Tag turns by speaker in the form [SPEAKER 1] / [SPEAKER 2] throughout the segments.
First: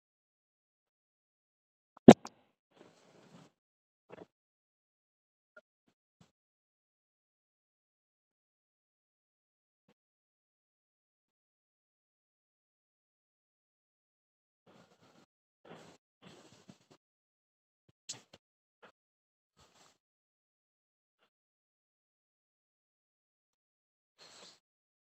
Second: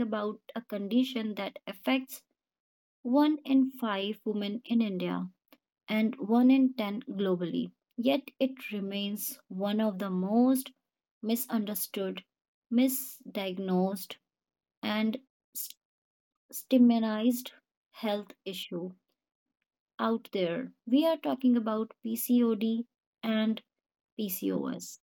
[SPEAKER 1] about a condition that affects 1 in 5 women in India and 1 in 10 globally. Yet it remains one of the most misunderstood, misdiagnosed, and s- stigmatized health issue out there. We are talking about PCOD and PCOS.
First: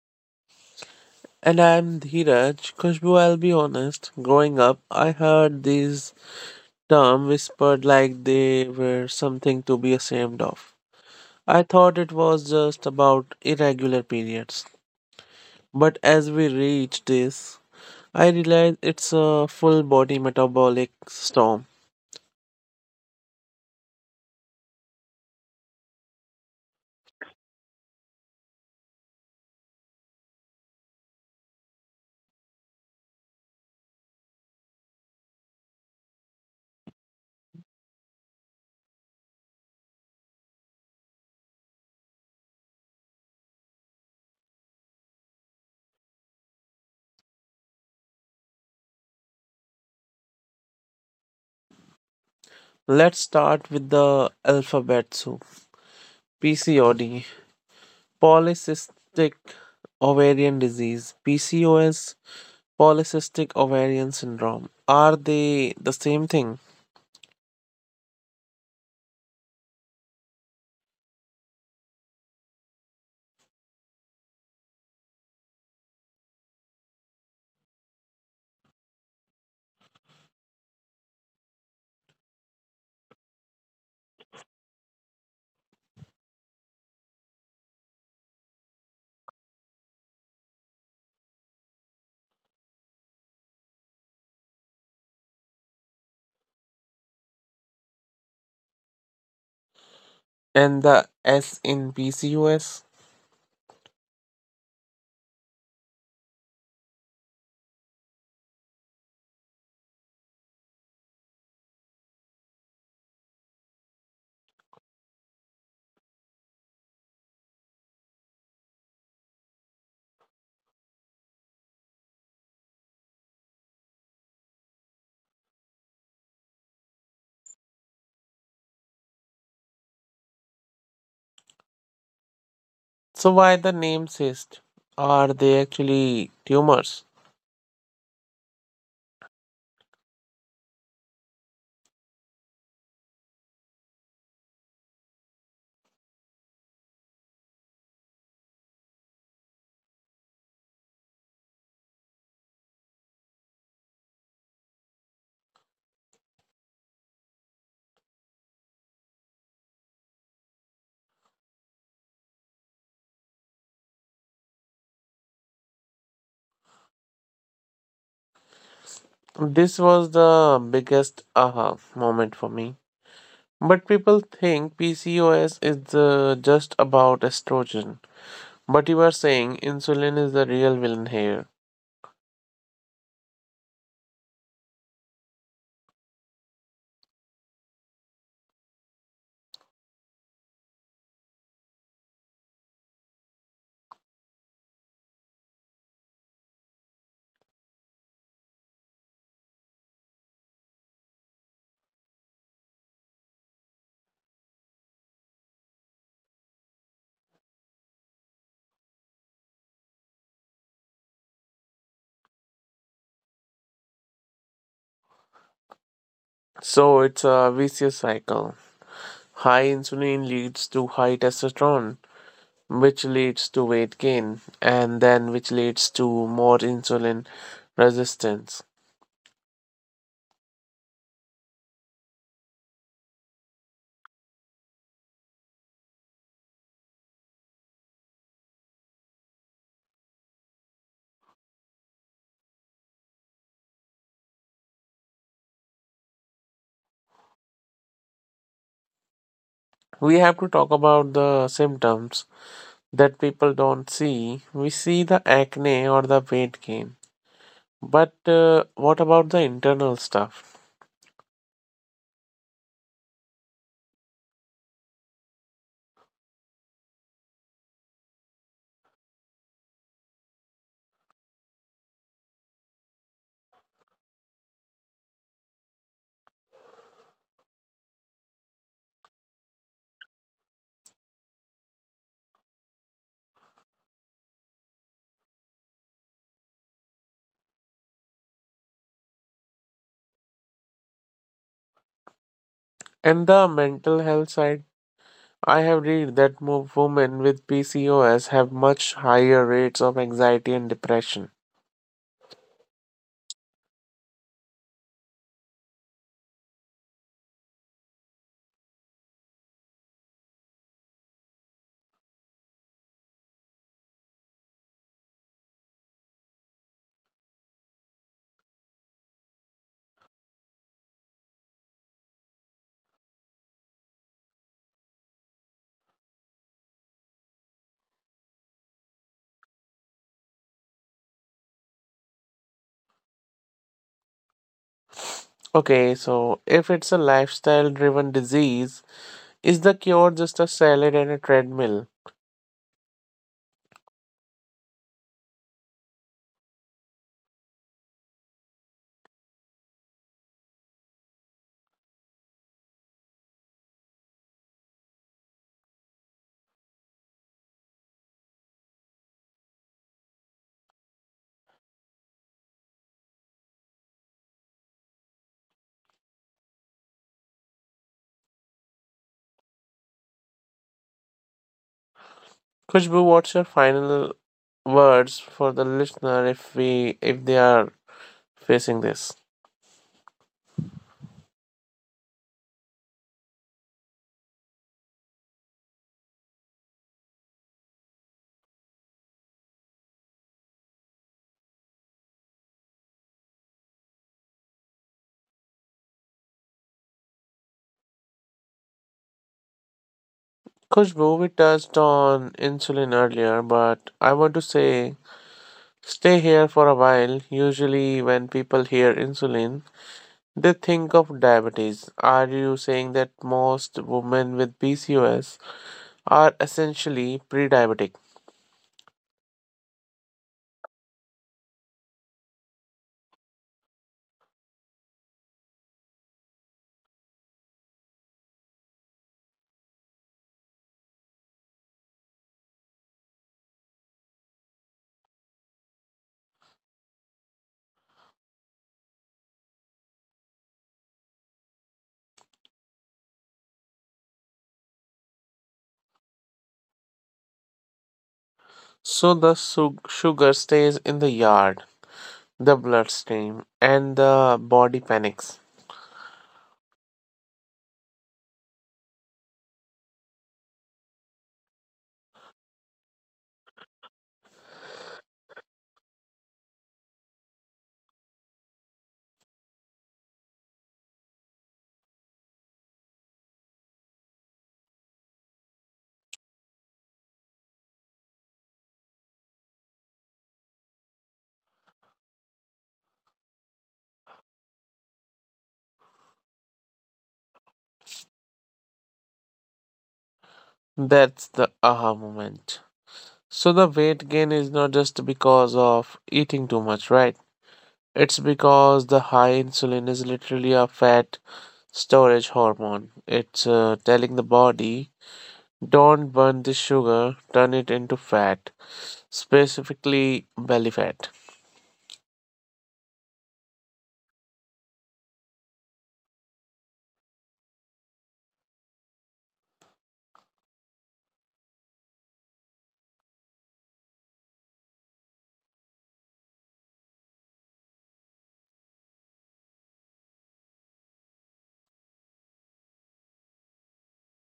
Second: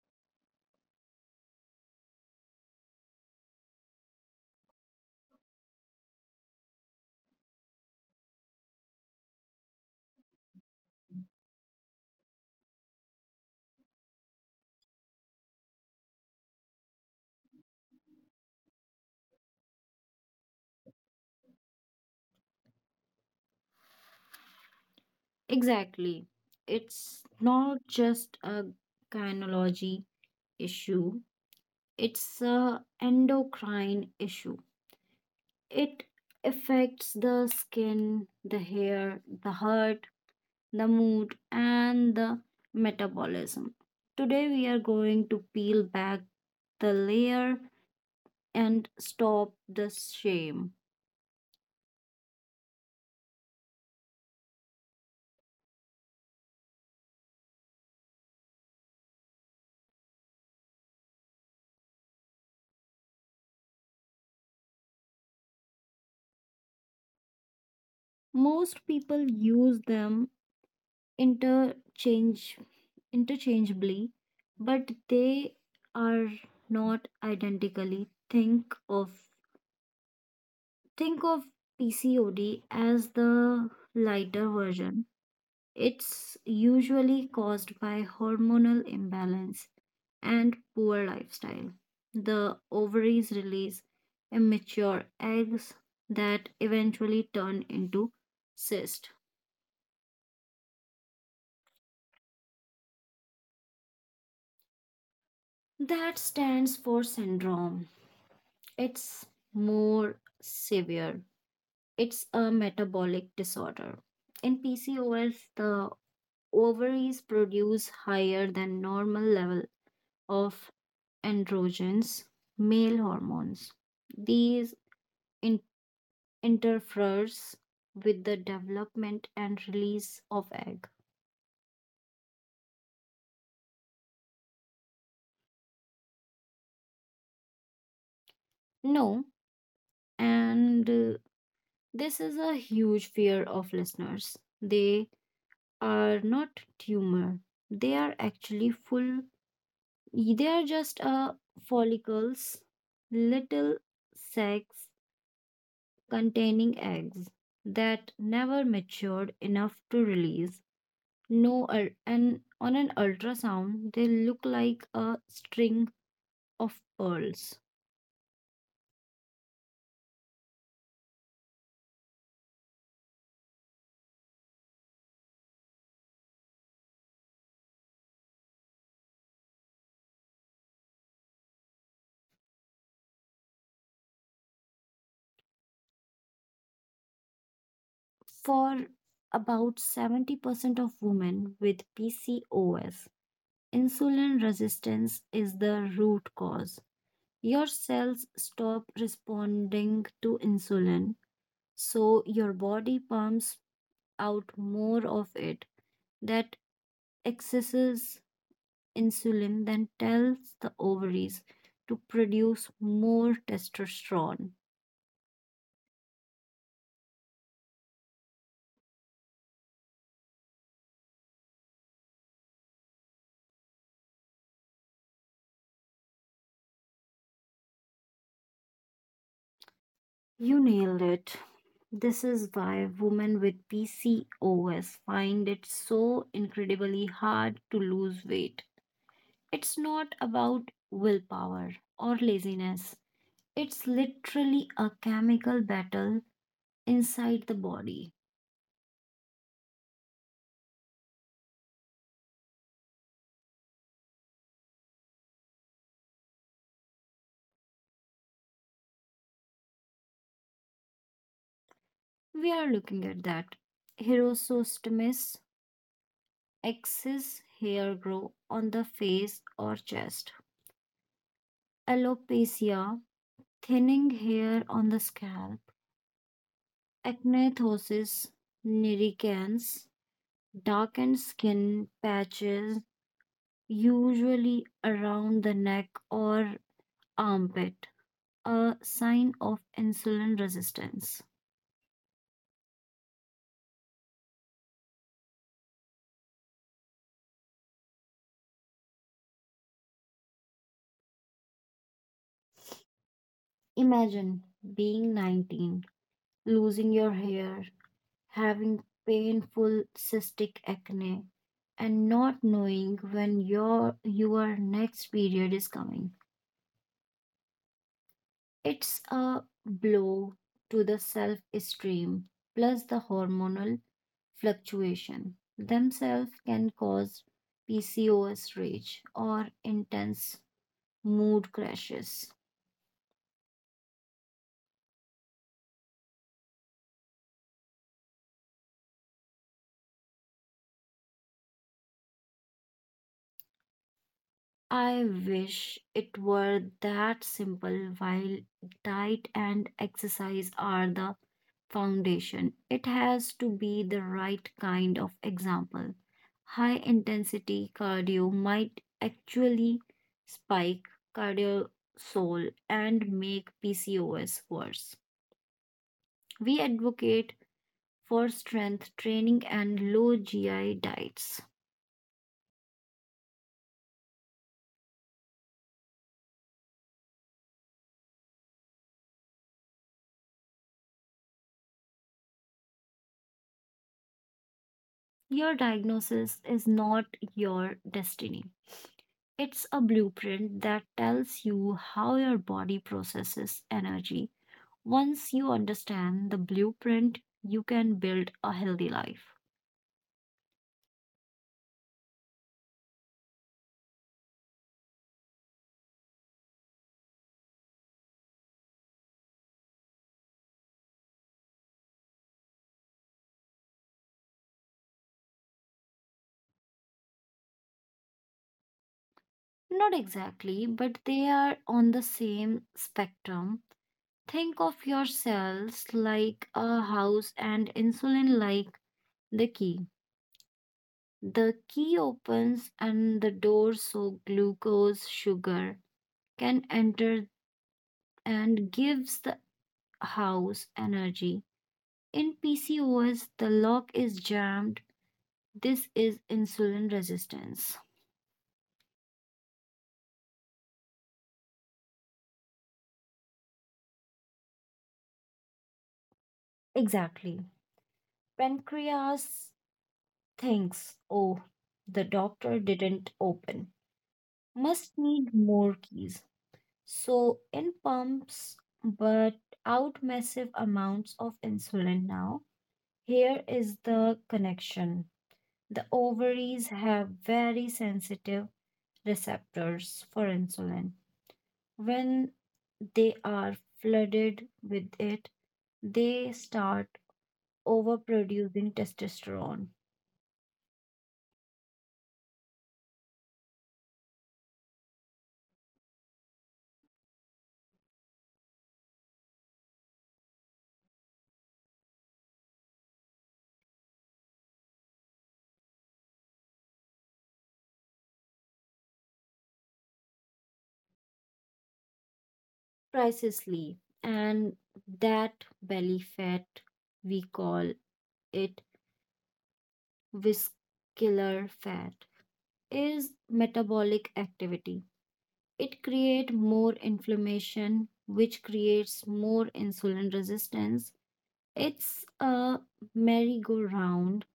[SPEAKER 2] And I'm Dheeraj. Khushbu, I'll be honest, growing up, I heard these terms whispered like they were something to be ashamed of. I thought it was just about irregular periods. But as we reach this, I realize it's a full body metabolic storm.
[SPEAKER 1] Exactly. It's not just a gynecology issue, it's a endocrine issue. It affects the skin, the hair, the heart, the mood and the metabolism. Today we are going to peel back the layer and stop the shame.
[SPEAKER 2] Let's start with the alphabet soup. PCOD, polycystic ovarian disease, PCOS, polycystic ovarian syndrome. Are they the same thing?
[SPEAKER 1] Most people use them interchange interchangeably, but they are not identically. Think of PCOD as the lighter version. It's usually caused by hormonal imbalance and poor lifestyle. The ovaries release immature eggs that eventually turn into cyst.
[SPEAKER 2] And the S in PCOS?
[SPEAKER 1] That stands for syndrome. It's more severe. It's a metabolic disorder. In PCOS, the ovaries produce higher than normal level of androgens, male hormones. These in- interferes with the development and release of egg.
[SPEAKER 2] So why the name cyst? Are they actually tumors?
[SPEAKER 1] No, and this is a huge fear of listeners. They are not tumor. They are actually full They are just follicles, little sacs containing eggs that never matured enough to release. No, and on an ultrasound, they look like a string of pearls.
[SPEAKER 2] This was the biggest aha moment for me. But people think PCOS is just about estrogen. But you are saying insulin is the real villain here.
[SPEAKER 1] For about 70% of women with PCOS, insulin resistance is the root cause. Your cells stop responding to insulin so your body pumps out more of it that excesses insulin then tells the ovaries to produce more testosterone.
[SPEAKER 2] So it's a vicious cycle. High insulin leads to high testosterone, which leads to weight gain and then which leads to more insulin resistance.
[SPEAKER 1] You nailed it. This is why women with PCOS find it so incredibly hard to lose weight. It's not about willpower or laziness, it's literally a chemical battle inside the body.
[SPEAKER 2] We have to talk about the symptoms that people don't see. We see the acne or the weight gain, but what about the internal stuff?
[SPEAKER 1] We are looking at that. Hirosostomies, excess hair grow on the face or chest. Alopecia, thinning hair on the scalp. Acnethosis, nericans, darkened skin patches, usually around the neck or armpit, a sign of insulin resistance.
[SPEAKER 2] And the mental health side, I have read that women with PCOS have much higher rates of anxiety and depression.
[SPEAKER 1] Imagine being 19, losing your hair, having painful cystic acne, and not knowing when your next period is coming. It's a blow to the self-esteem plus the hormonal fluctuation themselves can cause PCOS rage or intense mood crashes.
[SPEAKER 2] Okay, so if it's a lifestyle driven disease, is the cure just a salad and a treadmill?
[SPEAKER 1] I wish it were that simple. While diet and exercise are the foundation, it has to be the right kind of example. High intensity cardio might actually spike cortisol and make PCOS worse. We advocate for strength training and low GI diets.
[SPEAKER 2] Khushbu, what's your final words for the listener if they are facing this?
[SPEAKER 1] Your diagnosis is not your destiny. It's a blueprint that tells you how your body processes energy. Once you understand the blueprint, you can build a healthy life.
[SPEAKER 2] Khushbu, we touched on insulin earlier, but I want to say stay here for a while. Usually when people hear insulin, they think of diabetes. Are you saying that most women with PCOS are essentially pre-diabetic?
[SPEAKER 1] Not exactly, but they are on the same spectrum. Think of your cells like a house and insulin like the key. The key opens and the door so glucose, sugar can enter and gives the house energy. In PCOS, the lock is jammed. This is insulin resistance.
[SPEAKER 2] So the sugar stays in the yard. The bloodstain and the body panics.
[SPEAKER 1] Exactly. Pancreas thinks, oh, the doctor didn't open. Must need more keys. So in pumps, but out massive amounts of insulin now. Here is the connection. The ovaries have very sensitive receptors for insulin. When they are flooded with it, they start overproducing testosterone.
[SPEAKER 2] That's the aha moment. So the weight gain is not just because of eating too much, right? It's because the high insulin is literally a fat storage hormone. It's telling the body, don't burn this sugar, turn it into fat, specifically belly fat.
[SPEAKER 1] Pricelessly, and that belly fat, we call it vascular fat, is metabolic activity. It creates more inflammation, which creates more insulin resistance. It's a merry-go-round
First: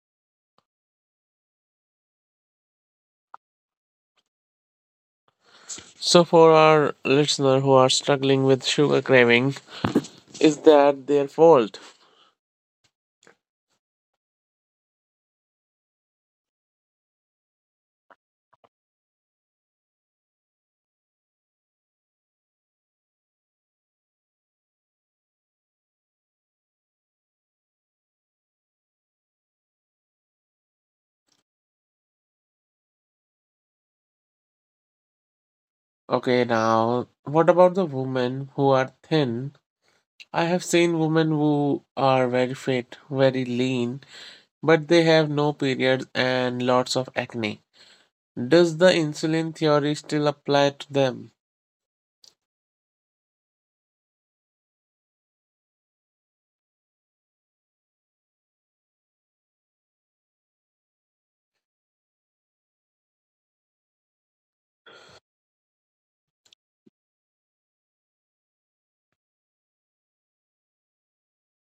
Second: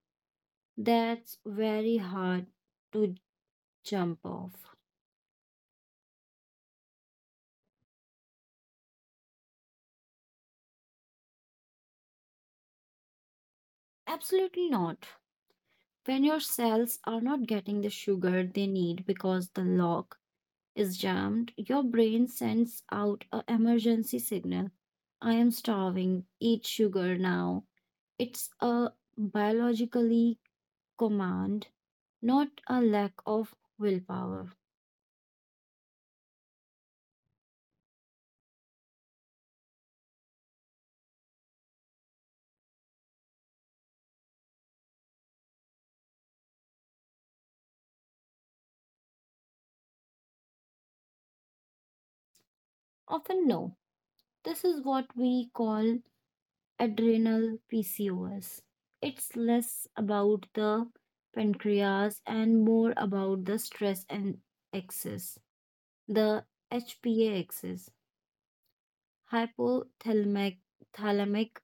[SPEAKER 1] that's very hard to jump off.
[SPEAKER 2] So for our listener who are struggling with sugar craving, is that their fault?
[SPEAKER 1] Absolutely not. When your cells are not getting the sugar they need because the lock is jammed, your brain sends out a emergency signal. I am starving, eat sugar now. It's a biologically command, not a lack of willpower.
[SPEAKER 2] Okay, now what about the women who are thin? I have seen women who are very fit, very lean, but they have no periods and lots of acne. Does the insulin theory still apply to them?
[SPEAKER 1] Often no. This is what we call adrenal PCOS. It's less about the pancreas and more about the stress and axis, the HPA axis, hypothalamic, thalamic,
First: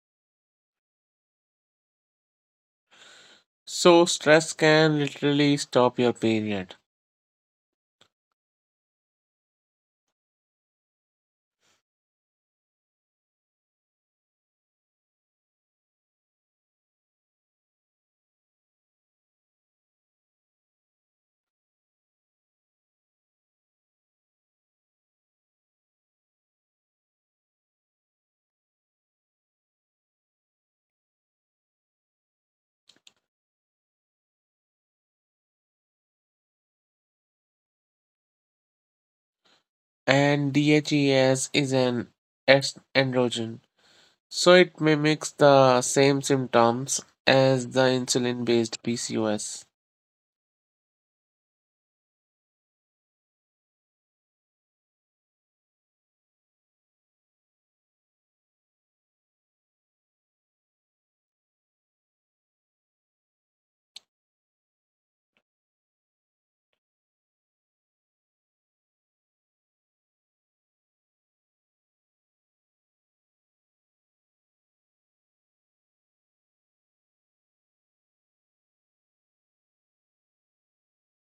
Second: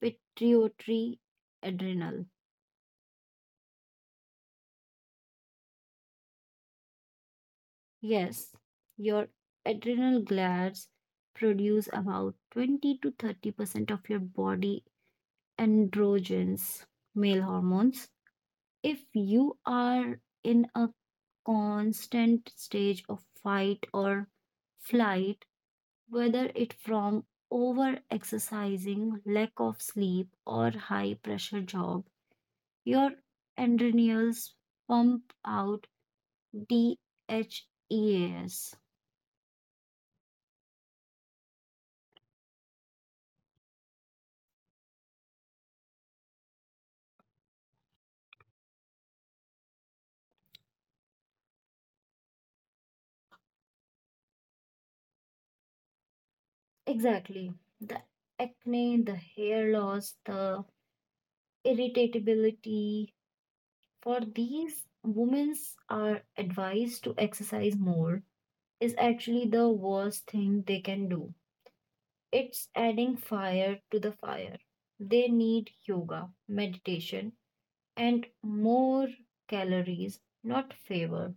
[SPEAKER 1] pituitary, adrenal.
[SPEAKER 2] So, stress can literally stop your period.
[SPEAKER 1] Yes, your adrenal glands produce about 20 to 30% of your body androgens, male hormones if you are in a constant stage of fight or flight, whether it from over exercising, lack of sleep, or high pressure job, your adrenals pump out DHEAs.
[SPEAKER 2] And DHEAS is an androgen, so it mimics the same symptoms as the insulin based PCOS.
[SPEAKER 1] Exactly. The acne, the hair loss, the irritability. For these, women are advised to exercise more is actually the worst thing they can do. It's adding fire to the fire. They need yoga, meditation, and more calories, not favor.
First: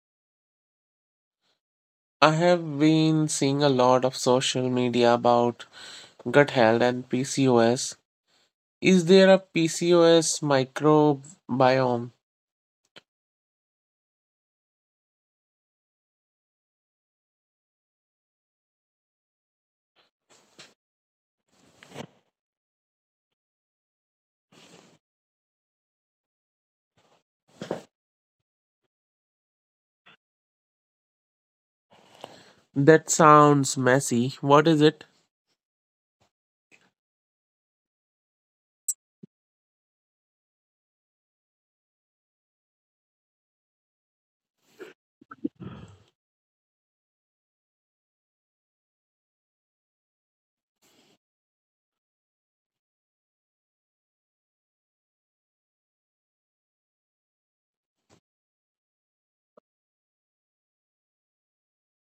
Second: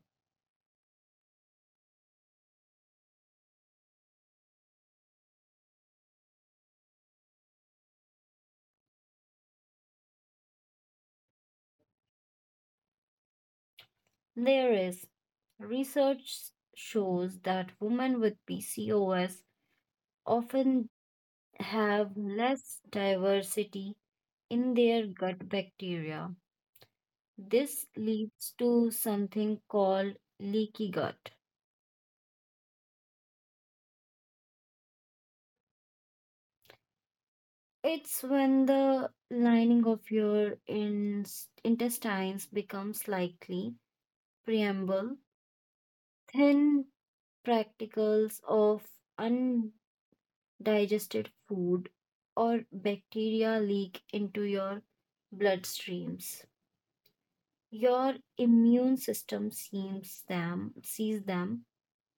[SPEAKER 2] I have been seeing a lot of social media about gut health and PCOS. Is there a PCOS microbiome?
[SPEAKER 1] There is research shows that women with PCOS often have less diversity in their gut bacteria. This leads to something called leaky gut.
[SPEAKER 2] That sounds messy. What is it?
[SPEAKER 1] It's when the lining of your intestines becomes slightly preamble, thin particles of undigested food or bacteria leak into your bloodstreams. Your immune system sees them,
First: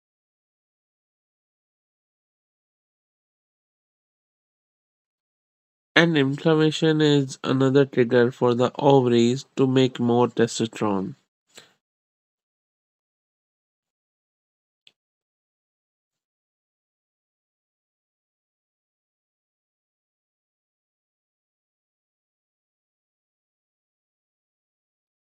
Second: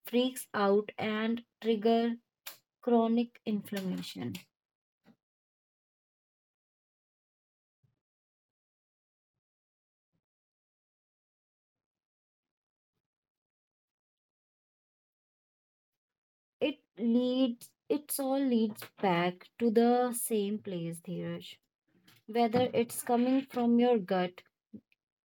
[SPEAKER 1] freaks out and trigger chronic inflammation.
[SPEAKER 2] And inflammation is another trigger for the ovaries to make more testosterone.
[SPEAKER 1] It's all leads back to the same place, Dheeraj. Whether it's coming from your gut,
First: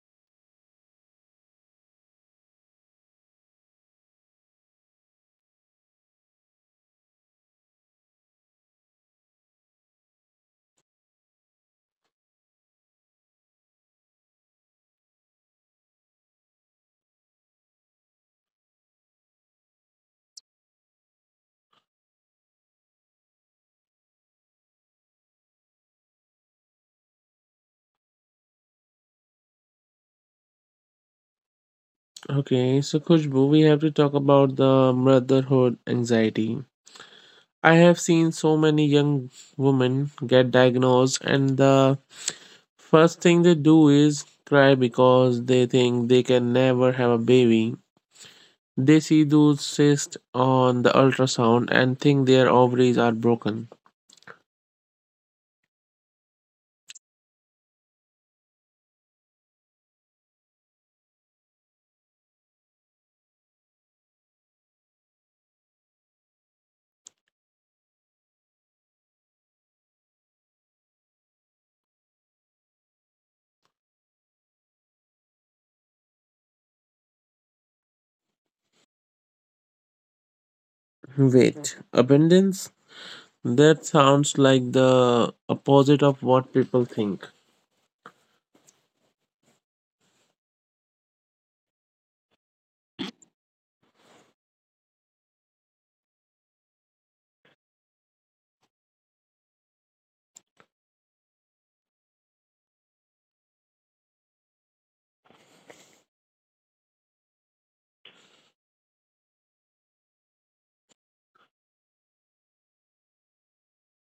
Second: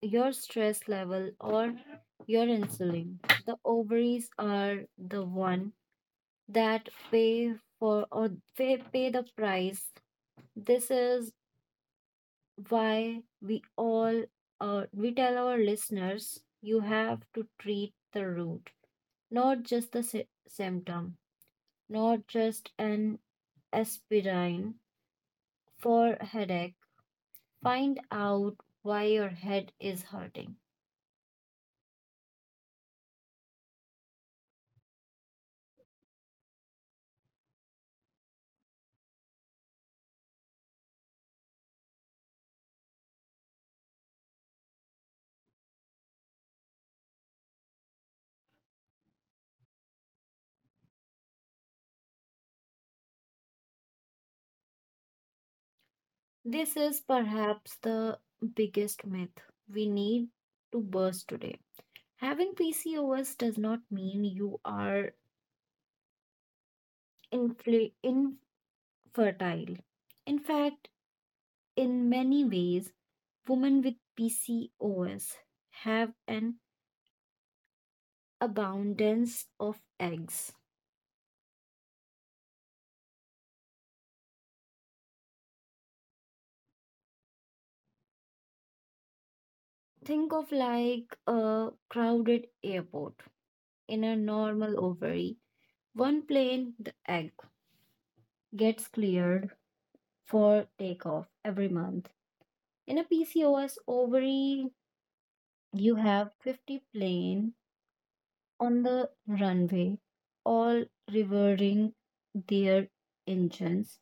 [SPEAKER 1] your stress level, or your insulin, the ovaries are the one that for or pay the price. This is why we all we tell our listeners you have to treat the root, not just the symptom, not just an aspirin for headache. Find out why your head is hurting.
[SPEAKER 2] Okay, so Khushbu, we have to talk about the motherhood anxiety. I have seen so many young women get diagnosed, and the first thing they do is cry because they think they can never have a baby. They see those cysts on the ultrasound and think their ovaries are broken.
[SPEAKER 1] This is perhaps the biggest myth we need to burst today. Having PCOS does not mean you are infertile. In fact, in many ways, women with PCOS have an abundance of eggs.
[SPEAKER 2] Wait, abundance? That sounds like the opposite of what people think.
[SPEAKER 1] Think of like a crowded airport in a normal ovary. One plane, the egg, gets cleared for takeoff every month. In a PCOS ovary, you have 50 plane on the runway, all revving their engines.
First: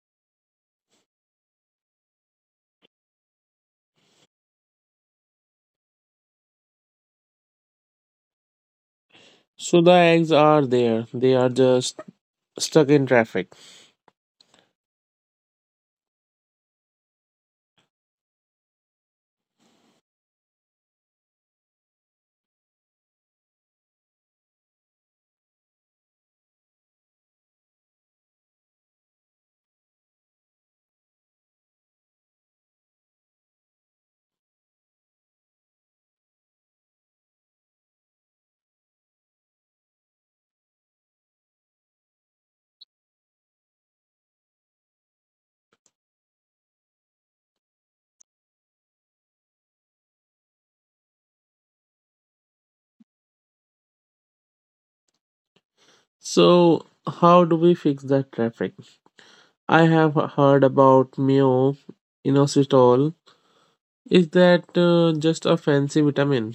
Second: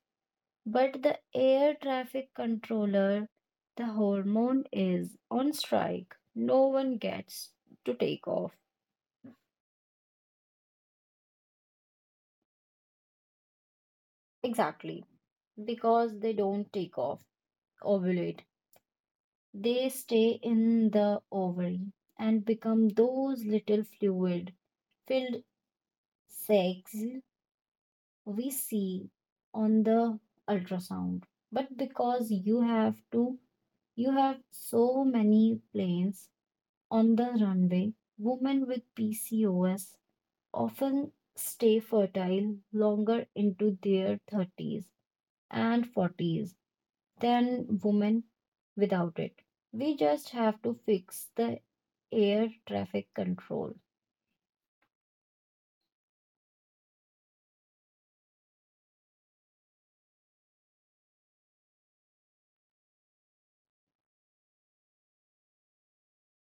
[SPEAKER 1] But the air traffic controller, the hormone is on strike. No one gets to take off.
[SPEAKER 2] So the eggs are there, they are just stuck in traffic.
[SPEAKER 1] Exactly. Because they don't take off, ovulate. They stay in the ovary and become those little fluid filled sacs we see on the ultrasound. But because you have so many planes on the runway, women with PCOS often stay fertile longer into their 30s and 40s than women without it. We just have to fix the air traffic control.
[SPEAKER 2] So, how do we fix that traffic? I have heard about myo inositol. Is that just a fancy vitamin?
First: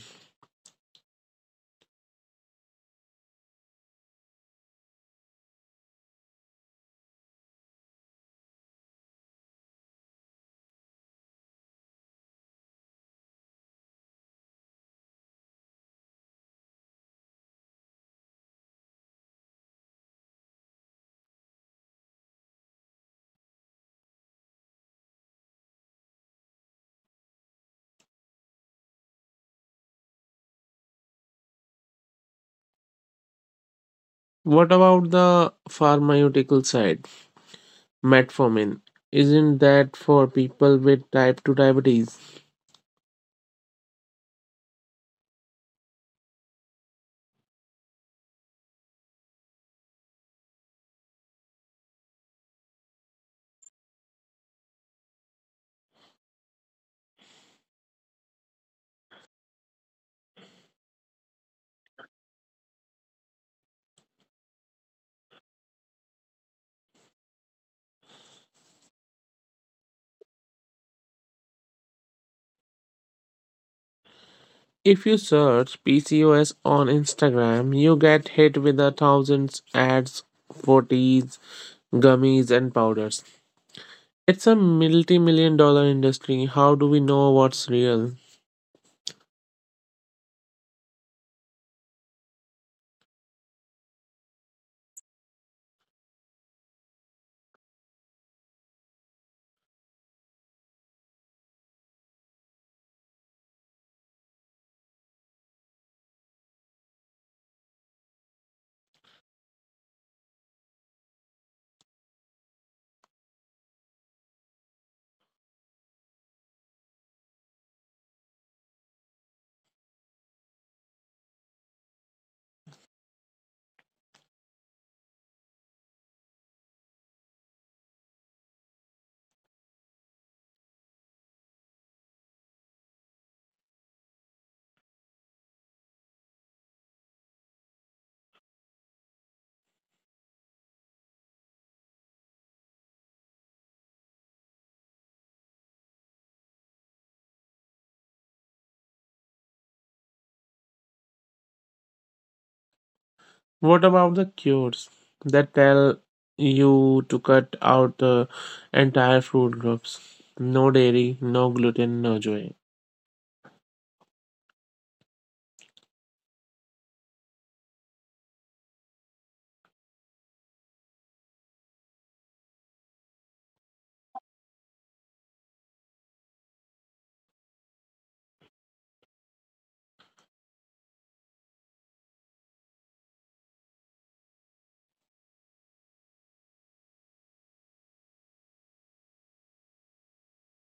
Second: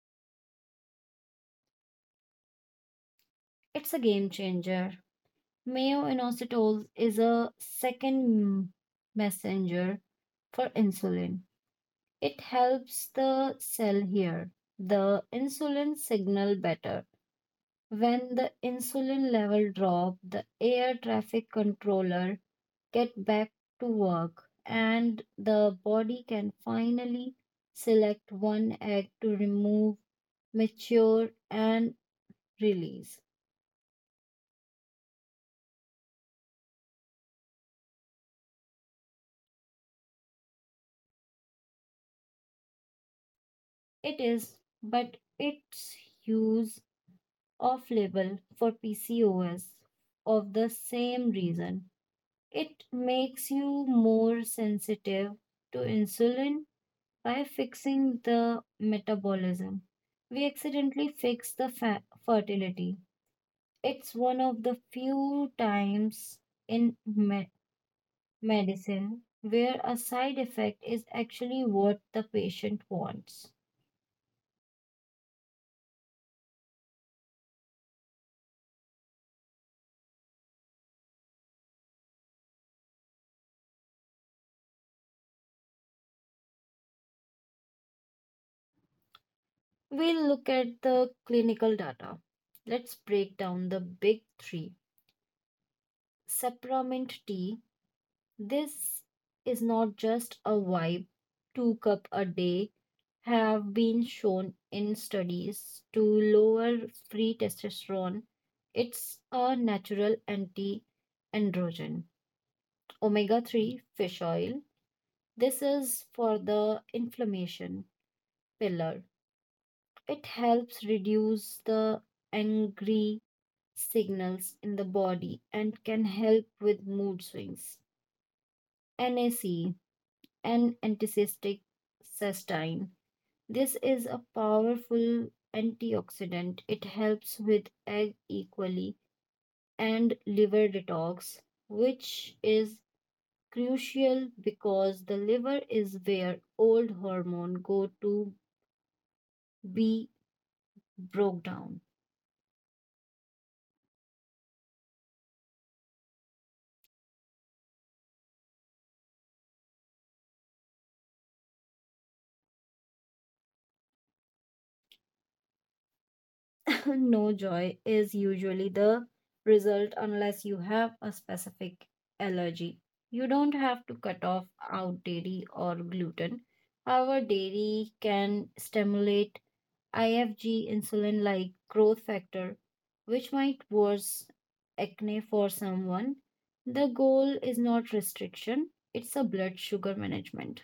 [SPEAKER 1] It's a game changer. Mayo inositol is a second messenger for insulin. It helps the cell hear the insulin signal better. When the insulin level drop, the air traffic controller get back to work and the body can finally select one egg to remove, mature and release.
[SPEAKER 2] What about the pharmaceutical side? Metformin. Isn't that for people with type 2 diabetes?
[SPEAKER 1] It is, but its use off label for PCOS of the same reason. It makes you more sensitive to insulin by fixing the metabolism. We accidentally fix the fertility. It's one of the few times in medicine where a side effect is actually what the patient wants.
[SPEAKER 2] If you search PCOS on Instagram, you get hit with a thousands ads for teas, gummies and powders. It's a multi-million-dollar industry. How do we know what's real?
[SPEAKER 1] We'll look at the clinical data. Let's break down the big three. Supplement tea. This is not just a vibe. Two cup a day have been shown in studies to lower free testosterone. It's a natural anti-androgen. Omega-3 fish oil. This is for the inflammation pillar. It helps reduce the angry signals in the body and can help with mood swings. NAC, an antiseptic cystine. This is a powerful antioxidant. It helps with egg equally and liver detox, which is crucial because the liver is where old hormone go to be broke down.
[SPEAKER 2] What about the cures that tell you to cut out the entire fruit groups? No dairy, no gluten, no joy.
[SPEAKER 1] No joy is usually the result unless you have a specific allergy. You don't have to cut off out dairy or gluten. However, dairy can stimulate IFG insulin like growth factor, which might worsen acne for someone. The goal is not restriction, it's a blood sugar management.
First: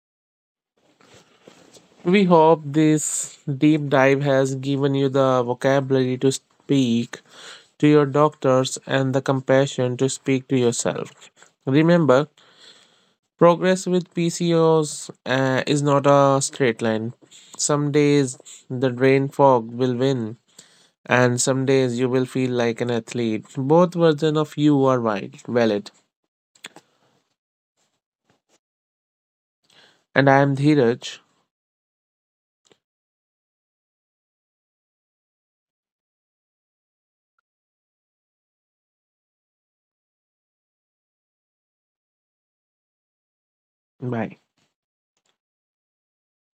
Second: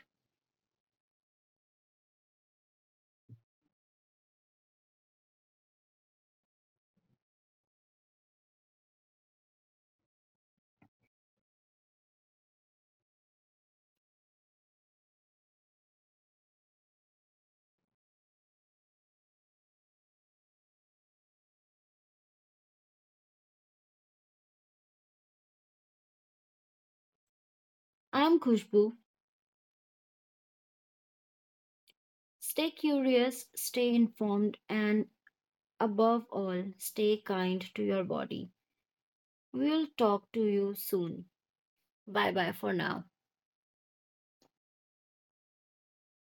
[SPEAKER 2] We hope this deep dive has given you the vocabulary to speak to your doctors and the compassion to speak to yourself. Remember, progress with PCOS is not a straight line. Some days the brain fog will win, and some days you will feel like an athlete. Both versions of you are valid.
[SPEAKER 1] I'm Khushbu.
[SPEAKER 2] And I am Dheeraj.
[SPEAKER 1] Stay curious, stay informed, and above all, stay kind to your body. We'll talk to you soon. Bye bye for now.
[SPEAKER 2] Bye.